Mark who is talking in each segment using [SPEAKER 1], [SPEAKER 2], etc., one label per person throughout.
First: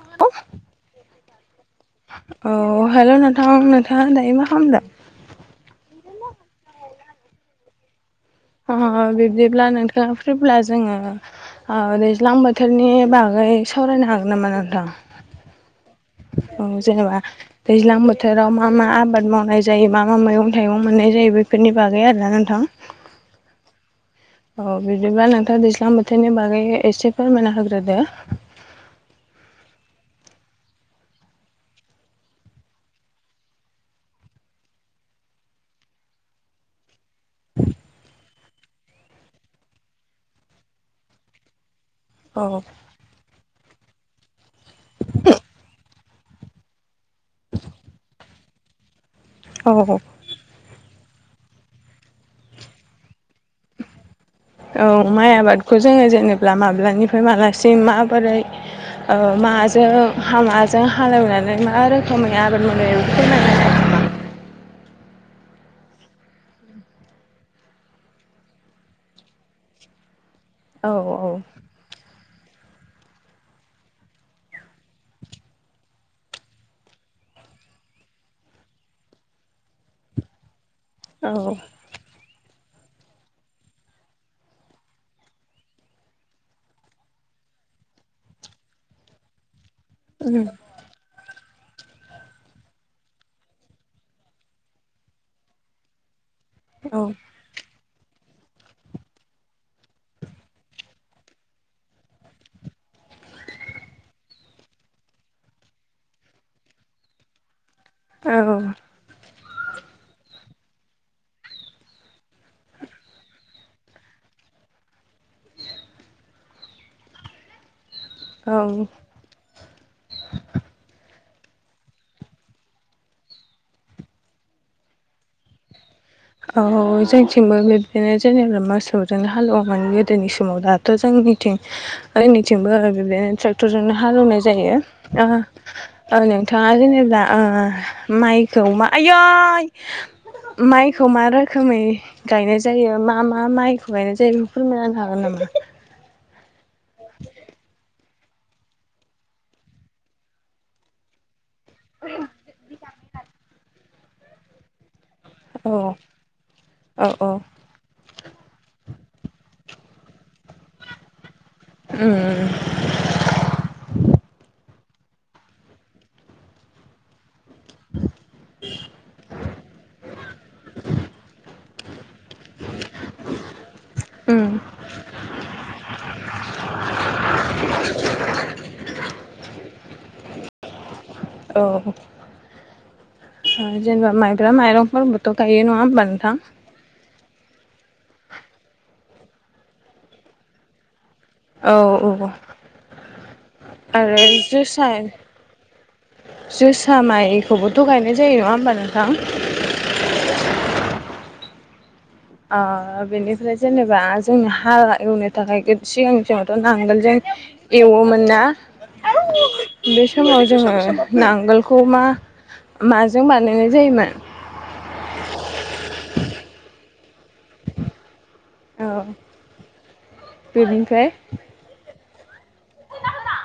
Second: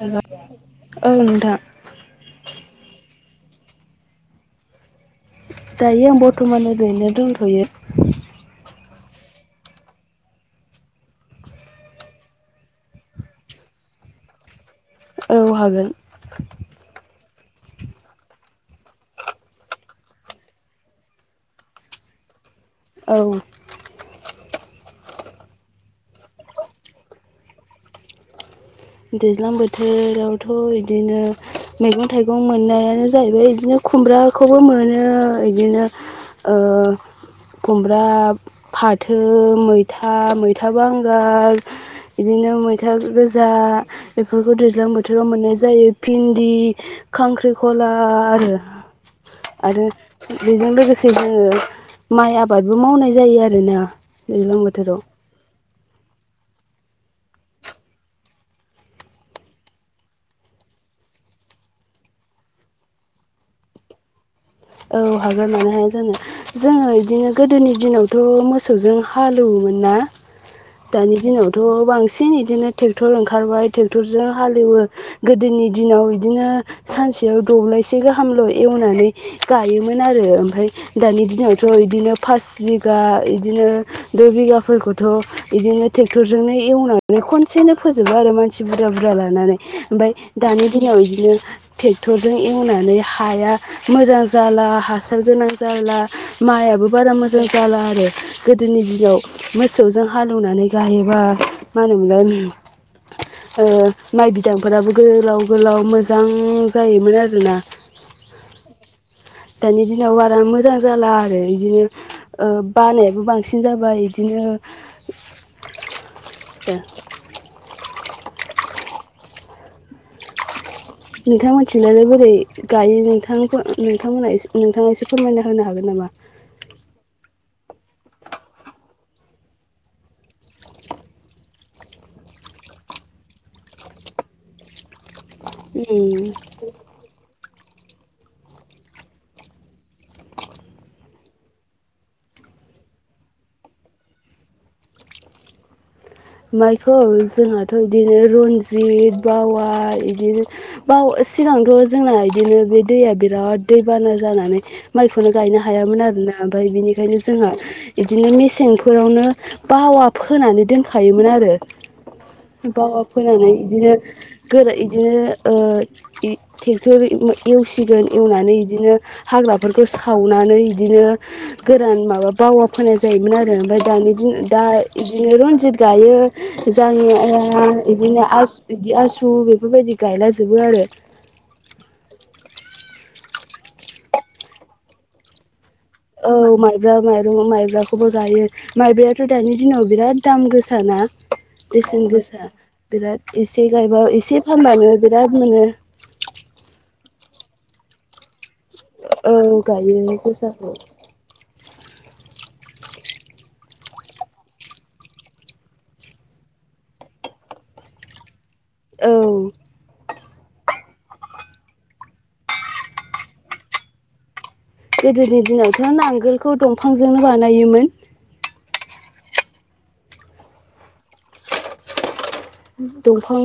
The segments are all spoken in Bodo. [SPEAKER 1] हेल' औ नोंथां
[SPEAKER 2] अ हेलौ नो थां नोंथाङा दायो मा खालामदों
[SPEAKER 1] दों थ'यो
[SPEAKER 2] अ बिब्दिब्ला नोंथाङा फ्रिब्ला जोङो ओ दैज्लां बोथोरनि बागै सावरायनो हागोन नामा नोंथां
[SPEAKER 1] औ हागोन
[SPEAKER 2] औ जेनेबा दैज्लां बोथोराव मा मा आबाद मावनाय जायो मा मा मैगं थाइगं मोननाय जायो बेफोरनि बागै आरोना नोंथां
[SPEAKER 1] औ
[SPEAKER 2] औ बिदिब्ला नोंथां दैज्लां बोथोरनि बागै एसे फोरमायना होग्रोदो
[SPEAKER 1] दैज्लां बोथोरावथ' बिदिनो मैगं थाइगं मोननायानो जाहैबाय बिदिनो खुमब्राखौबो मोनो बिदिनो ओ खुमब्रा फाथो मैथा मैथा बांगाल
[SPEAKER 2] औ
[SPEAKER 1] बिदिनो मैथा गोजा बेफोरखौ दैज्लां बोथोराव मोननाय जायो भिन्दि खांख्रिखला आरो
[SPEAKER 2] औ
[SPEAKER 1] आरो
[SPEAKER 2] औ
[SPEAKER 1] बेजों लोगोसे जोङो माइ आबादबो मावनाय जायो आ आरो ना दैज्लां बोथोराव
[SPEAKER 2] खौ जोङो जेनेबा माब्लानिफ्राय मालासिम माबोरै ओ माजों माजों हालेवनानै मा रोखोमै आबाद मावनाय जायो बेखौ फोरमाय [inaudible]
[SPEAKER 1] औ हागोन मानो हाया जानो जोङो बिदिनो गोदोनि दिनावथ' मोसौजों हालौ मोन ना दानि दिनावथ' बांसिन बिदिनो ट्रेक्टर ओंखारबाय ट्रेक्टरजों हालेवो गोदोनि दिनाव बिदिनो सानसेयाव दब्लायसे गाहामल' एवनानै गायोमोन आरो ओमफ्राय दानि दिनावथ' बिदिनो फास बिगा इदिनो दुइ बिगाफोरखौथ' बिदिनो ट्रेक्टरजोंनो एवनानै खनसेनो फोजोबो आरो मानसि बुरजा बुरजा लानानै ओमफ्राय दानि दिनाव बिदिनो ट्रेक्टरजों एवनानै हाया मोजां जाला हासार गोनां जाला माइआो
[SPEAKER 2] हागोन। औ
[SPEAKER 1] बारा मोजां जाला आरो गोदोनि दिनाव मोसौजों हालौवनानै गायोबा मा होनोमोनलाय
[SPEAKER 2] [unintelligible]
[SPEAKER 1] माइ बिदांफोराबो गोलाव गोलाव मोजां जायोमोन आरोना
[SPEAKER 2] औ
[SPEAKER 1] दानि दिनाव बारा मोजां जाला आरो बिदिनो बानायाबो बांसिन जाबाय बिदिनो जों
[SPEAKER 2] [inaudible]
[SPEAKER 1] बे [inaudible]
[SPEAKER 2] औ [inaudible]
[SPEAKER 1] नोंथां मिथिनानैनानै बोरै गायो नोंथां नोंथांमोना नोंथाङा एसे फोरमायना होनो हागोन नामा?
[SPEAKER 2] औ जोंथिंबो बिदिनो जेनेबा मोसौजों हालौवोमोन गोदोनि समाव दाथ' जों थिं [unintelligible] जोंनिथिंबो बिदिनो ट्रेक्टरजोंनो हालेवनाय जायो। ओ
[SPEAKER 1] उम
[SPEAKER 2] नोंथाङा जेनेबा ओ माइखौ आयै माइ [inaudible] खौ मा रोखोमै गायनाय जायो मा मा माइखौ गायनाय जायो फोरमायना होनो हिगोन नामा?
[SPEAKER 1] माइखौ जोंहाथ' बिदिनो रन्जित बावा बिदिनो बा सिगांथ' जोंना इदिनो बे दैया बिराद दैबाना जानानै माइखौनो गायनो
[SPEAKER 2] औ
[SPEAKER 1] हायामोन आरोना ओमफ्राय
[SPEAKER 2] औ
[SPEAKER 1] बिनिखायनो
[SPEAKER 2] औ
[SPEAKER 1] जोङो बिदिनो मेसेंफोरावनो बावा फोनानै दोनखायोमोन आरो
[SPEAKER 2] उम
[SPEAKER 1] बावा फोनानै इदिनो गोरा [unintelligible] बिदिनो ट्रेक्टर एवसिगोन एवनानै बिदिनो हाग्राफोरखौ सावनानै इदिनो गोरान माबा बावा फोनाय जायोमोन आरो ओमफ्राय दानि
[SPEAKER 2] उम
[SPEAKER 1] दा बिदिनो रनजित दायो जायो ओ इदिनो आसु इदि आसु बेफोरबायदि गाला जोबो आरो
[SPEAKER 2] औ जेनेबा माइब्रा माइरंफोरबोथ' गायो नङा होमबा
[SPEAKER 1] औ
[SPEAKER 2] नोंथां?
[SPEAKER 1] माइब्रा माइरं माइब्राखौबो गायो माइब्रा याथ' दायो दानि दिनाव बिराद दाम गोसा ना
[SPEAKER 2] औ
[SPEAKER 1] बेसेन
[SPEAKER 2] औ
[SPEAKER 1] गोसा बिराद एसे गायब
[SPEAKER 2] आरो
[SPEAKER 1] एसे
[SPEAKER 2] जोसा
[SPEAKER 1] फाननानै बिराद मोनो।
[SPEAKER 2] जोसा माइखौबोथ' गायनाय जायो नङा होमबा नोंथां?
[SPEAKER 1] औ गायो जोसाखौ
[SPEAKER 2] ओ बेनिफ्राय जेनेबा जोंनो हाल एवनो थाखाय सिगांनि [unintelligible] माबा सिगांथ' नांगोन जां एवोमोन ना
[SPEAKER 1] औ
[SPEAKER 2] बे समाव जोङो नांगोलखौ मा माजों बानायनाय जायोमोन
[SPEAKER 1] बिफांजोंनो बानायोमोन
[SPEAKER 2] औ बेनिफ्राय
[SPEAKER 1] दंफां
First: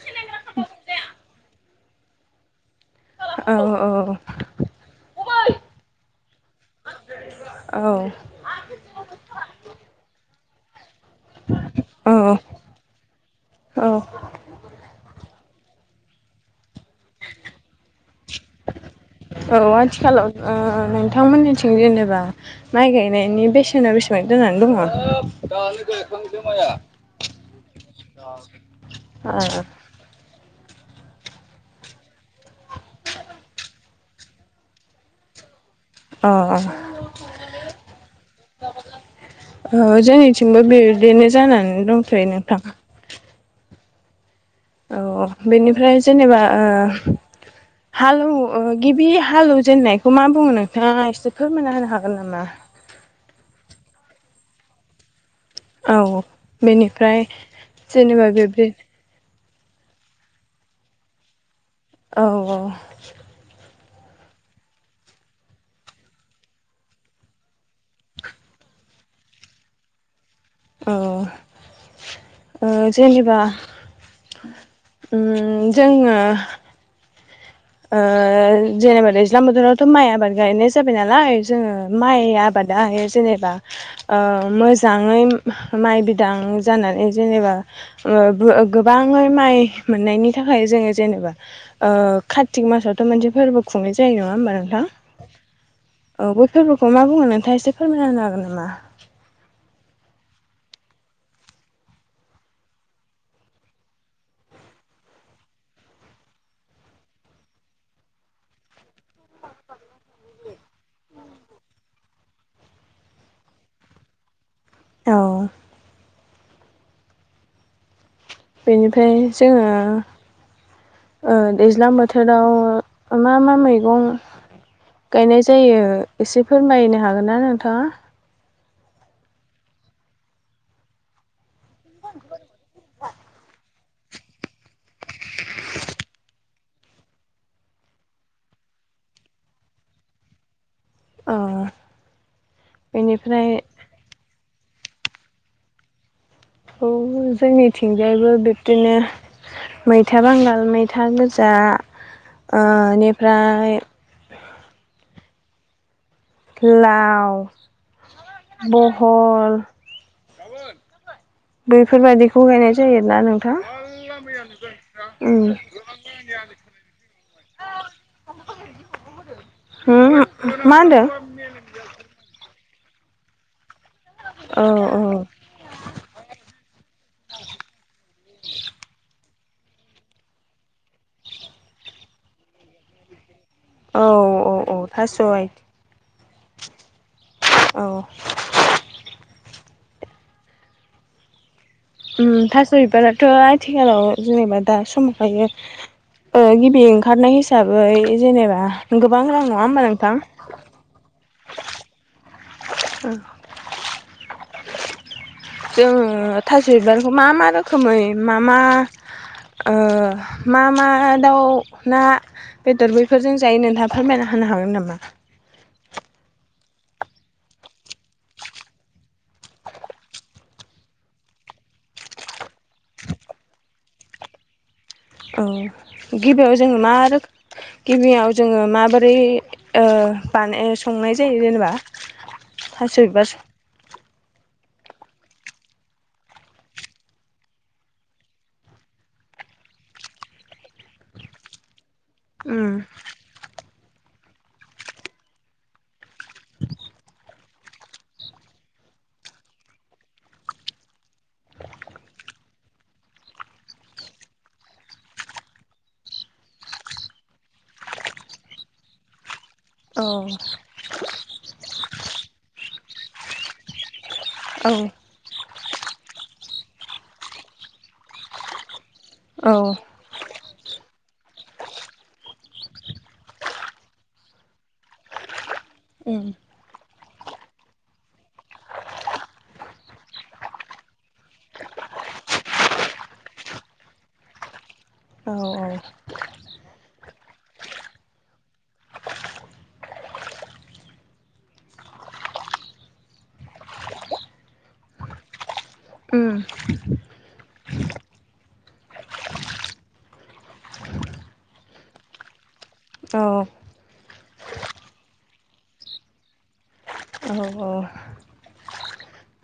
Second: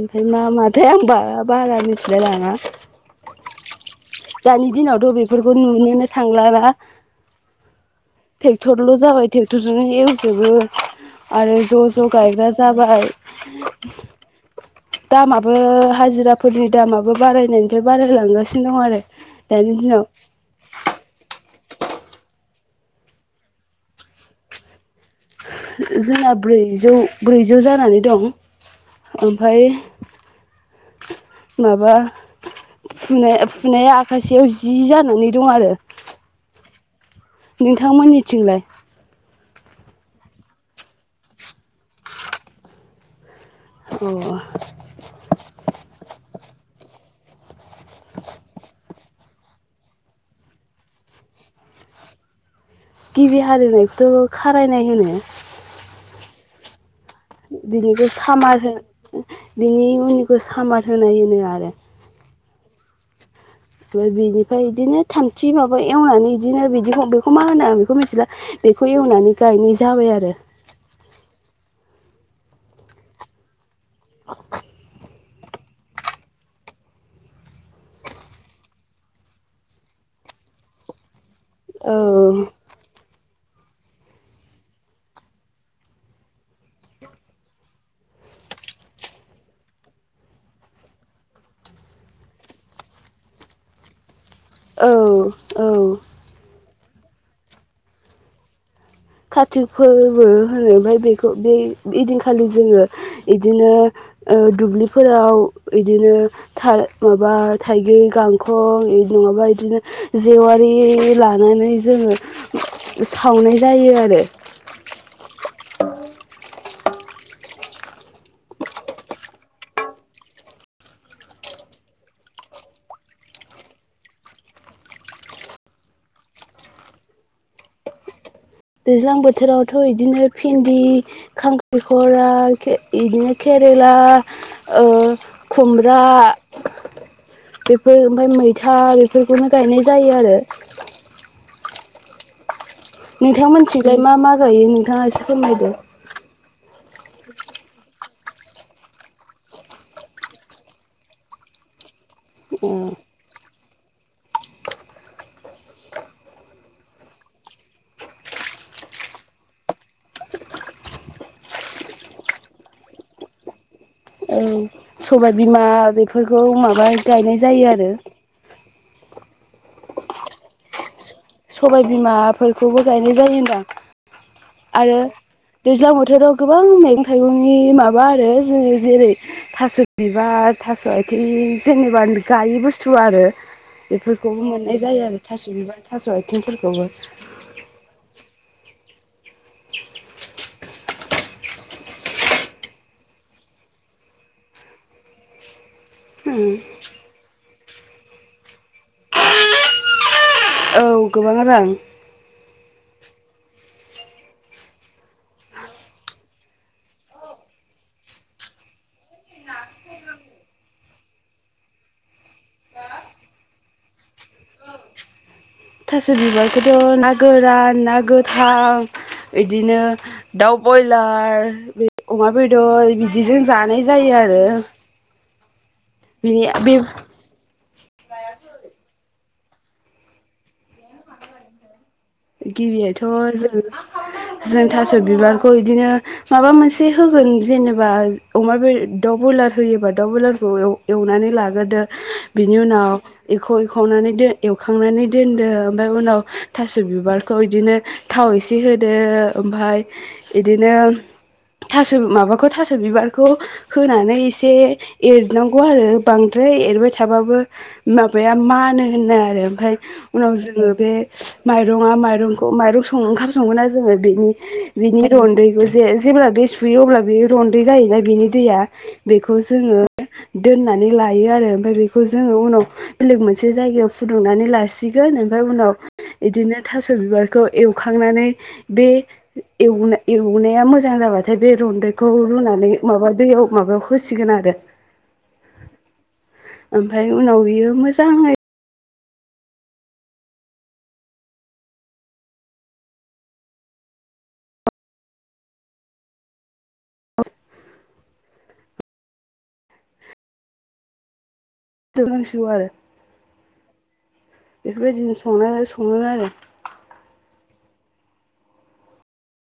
[SPEAKER 1] ओमफ्राय मा [unintelligible] आं बारा मिथिलाय लाङा
[SPEAKER 2] औ औ
[SPEAKER 1] दानि दिनावथ' बेफोरखौ नुनोनो थांला ना
[SPEAKER 2] औ
[SPEAKER 1] ट्रेक्टरल' जाबाय ट्रेक्टरजों एवजोबो आरो ज' ज' गायग्रा
[SPEAKER 2] औ
[SPEAKER 1] जाबाय दामा बो हाजिराफोरनि दामाबो बारायनायनिफ्राय बारायलांगासिनो दं आरो
[SPEAKER 2] औ
[SPEAKER 1] दानि दिनाव
[SPEAKER 2] थिं जेनेबा माइ गायनायनि बेसेना बेसेबां जानानै दङ?
[SPEAKER 1] जोंना ब्रैजौ ब्रैजौ जानानै दं। ओमफ्राय
[SPEAKER 2] अ
[SPEAKER 1] माबा फुनाय फुनाया आखासेयाव जि जानानै दं आरो
[SPEAKER 2] अ
[SPEAKER 1] नोंथांमोननिथिंलाय
[SPEAKER 2] औ जोंनिथिंबो बिदिनो जानानै दंथ'यो नोंथां।
[SPEAKER 1] अ
[SPEAKER 2] औ बेनिफ्राय जेनेबा ओ हालौ गिबि हालौवजेननायखौ मा बुङो नोंथाङा एसे फोरमानना होनो हागोन नामा?
[SPEAKER 1] गिबि हाल एवनायखौथ' खारायनाय होनो
[SPEAKER 2] औ बेनिफ्राय
[SPEAKER 1] बिनिखौ
[SPEAKER 2] जेनेबा
[SPEAKER 1] सामार
[SPEAKER 2] बे
[SPEAKER 1] हो बिनि उननिखौ सामर होनाय होनो आरो
[SPEAKER 2] औ औ
[SPEAKER 1] ओमफाय बिनिफ्राय इदिनो थामथि माबा एवनानै इदिनो बिदिखौ बेखौ मा होनो आं बेखौ मिथिला। बेखौ एवनानै गायनाय जाबाय आरो।
[SPEAKER 2] औ ओ जेनेबा ओ जोङो ओ जेनेबा दैज्लां बोथोरावथ' माइ आबाद गायनाय जाबाय नालाय। जोङो माइ आबादा जेनेबा ओ मोजाङै माइ बिदां जानानै जेनेबा ओ गो-गोबाङै माइ मोननायनि थाखाय जोङो जेनेबा ओ कार्तिक मासावथ' मोनसे फोरबो खुंनाय जायो नङा होमबा नोंथां
[SPEAKER 1] औ
[SPEAKER 2] औ बै फोरबोखौ बेखौ मा बुङो नोंथाङा एसे फोरमायना होनो हागोन नामा?
[SPEAKER 1] कारतिक फोरबोबो होनो ओमफ्राय बेखौ बे इदिनखालि जोङो इदिनो ओ दुब्लिफोराव इदिनो थाइ माबा थाइगिर गांखं नोङा इदिनो जेवारि लानानै जोङो साव नाय जायो आरो
[SPEAKER 2] औ बेनिफ्राय जोङो ओ दैज्लां बोथोराव मा मा मैगं गायनाय जायो एसे फोरमायनो हागोन ना नोंथाङा?
[SPEAKER 1] दैज्लां बोथोरावथ' इदिनो फिन्दि खांखलिखरा खे इदिनो केरेला ओ खुमब्रा बेफोर ओमफाय मैथा बेफोरखौनो गायनाय जायो आरो।
[SPEAKER 2] औ
[SPEAKER 1] नोंथां
[SPEAKER 2] बेनिफ्राय
[SPEAKER 1] मिथिंजाय मा मा गायो नोंथाङा एसे फोरमायदो।
[SPEAKER 2] औ जोंनिथिंजायबो बिब्दिनो मैथा बांगाल मैथा गोजा ओ निफ्राय लाव बहल बैफोरबायदिखौ गायनाय जायो ना नोंथां।
[SPEAKER 1] सबाइ
[SPEAKER 2] उम
[SPEAKER 1] बिमा बेफोरखौ माबा गायनाय जायो आरो।
[SPEAKER 2] [inaudible] मा होनदों?
[SPEAKER 1] सबाय बिमाफोरखौबो गायनाय जायो होनदो।
[SPEAKER 2] औ औ
[SPEAKER 1] दैज्लां बोथोराव गोबां मैगं थाइगंनि माबा आरो जो जेरै थास' बिबार थास' आइथिं जेनेबा गायि बुस्थु आरो
[SPEAKER 2] औ
[SPEAKER 1] बेफोरखौबो
[SPEAKER 2] औ औ
[SPEAKER 1] मोननाय जायो आरो थास'
[SPEAKER 2] आइ
[SPEAKER 1] बिबार थास' आथिंफोरखौबो
[SPEAKER 2] औ [inaudible] उम थास' बिबाराथ' आथिखालाव जेनेबा दा समखायो ओ गिबि ओंखारनाय हिसाबै जेनेबा गोबां रां नङा होमबा नोंथां?
[SPEAKER 1] औ गोबां रां
[SPEAKER 2] [inaudible] जोङो थास' बिबारखौ मा मा रोखोमै मा मा ओ मा मा दाउ ना बेदर बैफोरजों जायो नोंथा फोरमायना होनो हागोन नामा?
[SPEAKER 1] थास' बिबारखौथ' ना गोरान ना गोथां बिदिनो दाउ बयलार अमा बेदर बिदिजों जानाय जायो आरो
[SPEAKER 2] औ
[SPEAKER 1] बिनि
[SPEAKER 2] गिबियाव जों
[SPEAKER 1] बे
[SPEAKER 2] मा रोखोम गिबियाव जोङो माबोरै ओ माने थास'
[SPEAKER 1] गिबियाथ'
[SPEAKER 2] बिबार
[SPEAKER 1] जों जों बि बिबारखौ बिदिनो माबा मोनसे होगोन जेनेबा अमा बे दाउ ब्रयलार होयोबा दाउ बयलारखौ एवनानै लाग्रोदो बिनि
[SPEAKER 2] उम
[SPEAKER 1] उनाव एख' एखनानै द एवखांनानै दोनदों ओमफफ्राय उनाव थास' बिबारखौ इदिनो थाव इसे होदो ओमफाय बिदिनो ओं थास' माबाखौ थास' बिबारखौ होनानै एसे एरनांगौ आरो बांद्राय द्राय एरबाय थाबाबो माबाया मानो होनो आरो ओमफ्राय
[SPEAKER 2] औ
[SPEAKER 1] उनाव जोङो बे माइरङा माइरंखौ माइरं सं ओंखाम सङोना जोङो बेनि
[SPEAKER 2] औ
[SPEAKER 1] बिनि रनदैखौ जे जेब्ला दै सुयो अब्ला बे रनदै जायोना बिनि दैया बेखौ
[SPEAKER 2] औ
[SPEAKER 1] जोङो दोननानै लायो आरो ओमफ्राय बेखौ जोङो उनाव बेलेग मोनसे जायगायाव फुदुंनानै लासिगोन ओमफ्राय उनाव
[SPEAKER 2] उम
[SPEAKER 1] बिदिनो थास' बिबारखौ एवखांनानै बे एवनाया मोजां जाबाथाय बे रनदैखौ रुनानै माबा दैयाव माबायाव होसिगोन आरो बे
[SPEAKER 2] औ औ
[SPEAKER 1] ओमफफ्राय उनाव बियो मोजाङै
[SPEAKER 2] उम
[SPEAKER 1] दलांसुहार आरो
[SPEAKER 2] औ
[SPEAKER 1] बेफोरबायदिनो संनाय सङो आरो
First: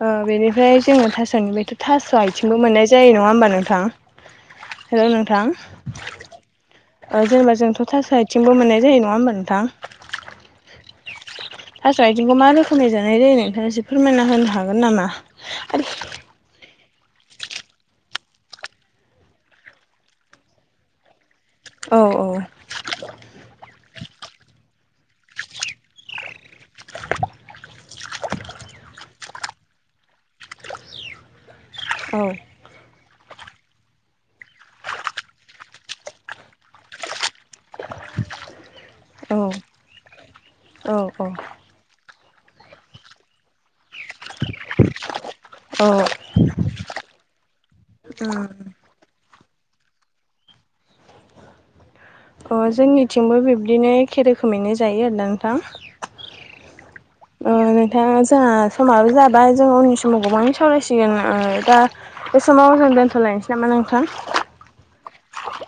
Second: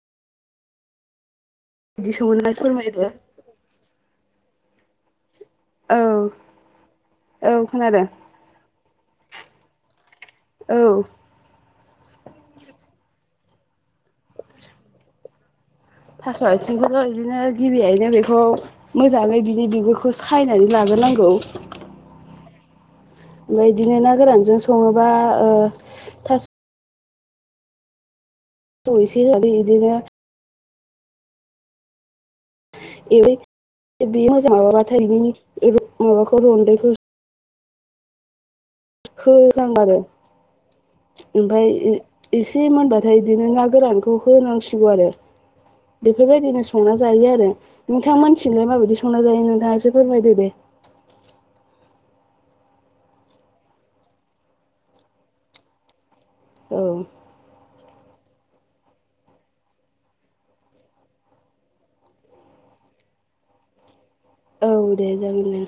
[SPEAKER 2] आ बेनिफ्राय जोङो थास'निफ्रायथ' थास'
[SPEAKER 1] बिदि संनानै
[SPEAKER 2] आथिंबो मोननाय
[SPEAKER 1] फोरमायदो
[SPEAKER 2] जायो नङा होमबा नोंथां हेलौ नोंथां
[SPEAKER 1] औ
[SPEAKER 2] ओ
[SPEAKER 1] औ
[SPEAKER 2] जेनेबा जोंथ'
[SPEAKER 1] खोनादों
[SPEAKER 2] थास' आथिंबो मोननाय जायो ना नङा होमबा नोंथां?
[SPEAKER 1] औ
[SPEAKER 2] थास' आइथिंखौ मा रोखोमै जानाय जायो नोंथाङा एसे फोरमायना होनो हागोन नामा?
[SPEAKER 1] थास' आथिंखौथ' बिदिनो गिबियैनो बेखौ मोजाङै बिदि बिगुरखौ सायनानै लाबो नांगौ
[SPEAKER 2] औ औ
[SPEAKER 1] ओमफ्राय बिदिनो ना गोरानजों सङोबा ओ थास' [unintelligible] एै [unintelligible] बे [unintelligible] मोजां माबाबाथाय [unintelligible] माबाखौ रनदैखौ [unintelligible]
[SPEAKER 2] औ औ औ
[SPEAKER 1] ओमफाय एसे मोनबाथाय बिदिनो ना गोरानखौ होनांसिगौ आरो
[SPEAKER 2] औ
[SPEAKER 1] बेफोरबायदिनो सं संना जायो आरो नोंथां मोनथिंलायलाय माबायदि संना जायो नोंथाङासो फोरमायदो दे?
[SPEAKER 2] [inaudible] अ जोंनिथिंबो बिबदानो एखे रोखोमैनो जायो आरोना नोंथां
[SPEAKER 1] औ
[SPEAKER 2] ओ नोंथाङा जोंहा समाबो जाबाय जों उननि समाव गोबाङै सावरायसिगोन आ दा बे समाव जों दोनथ'लायनोसै नामा नोंथां?
[SPEAKER 1] औ दे जागोन दे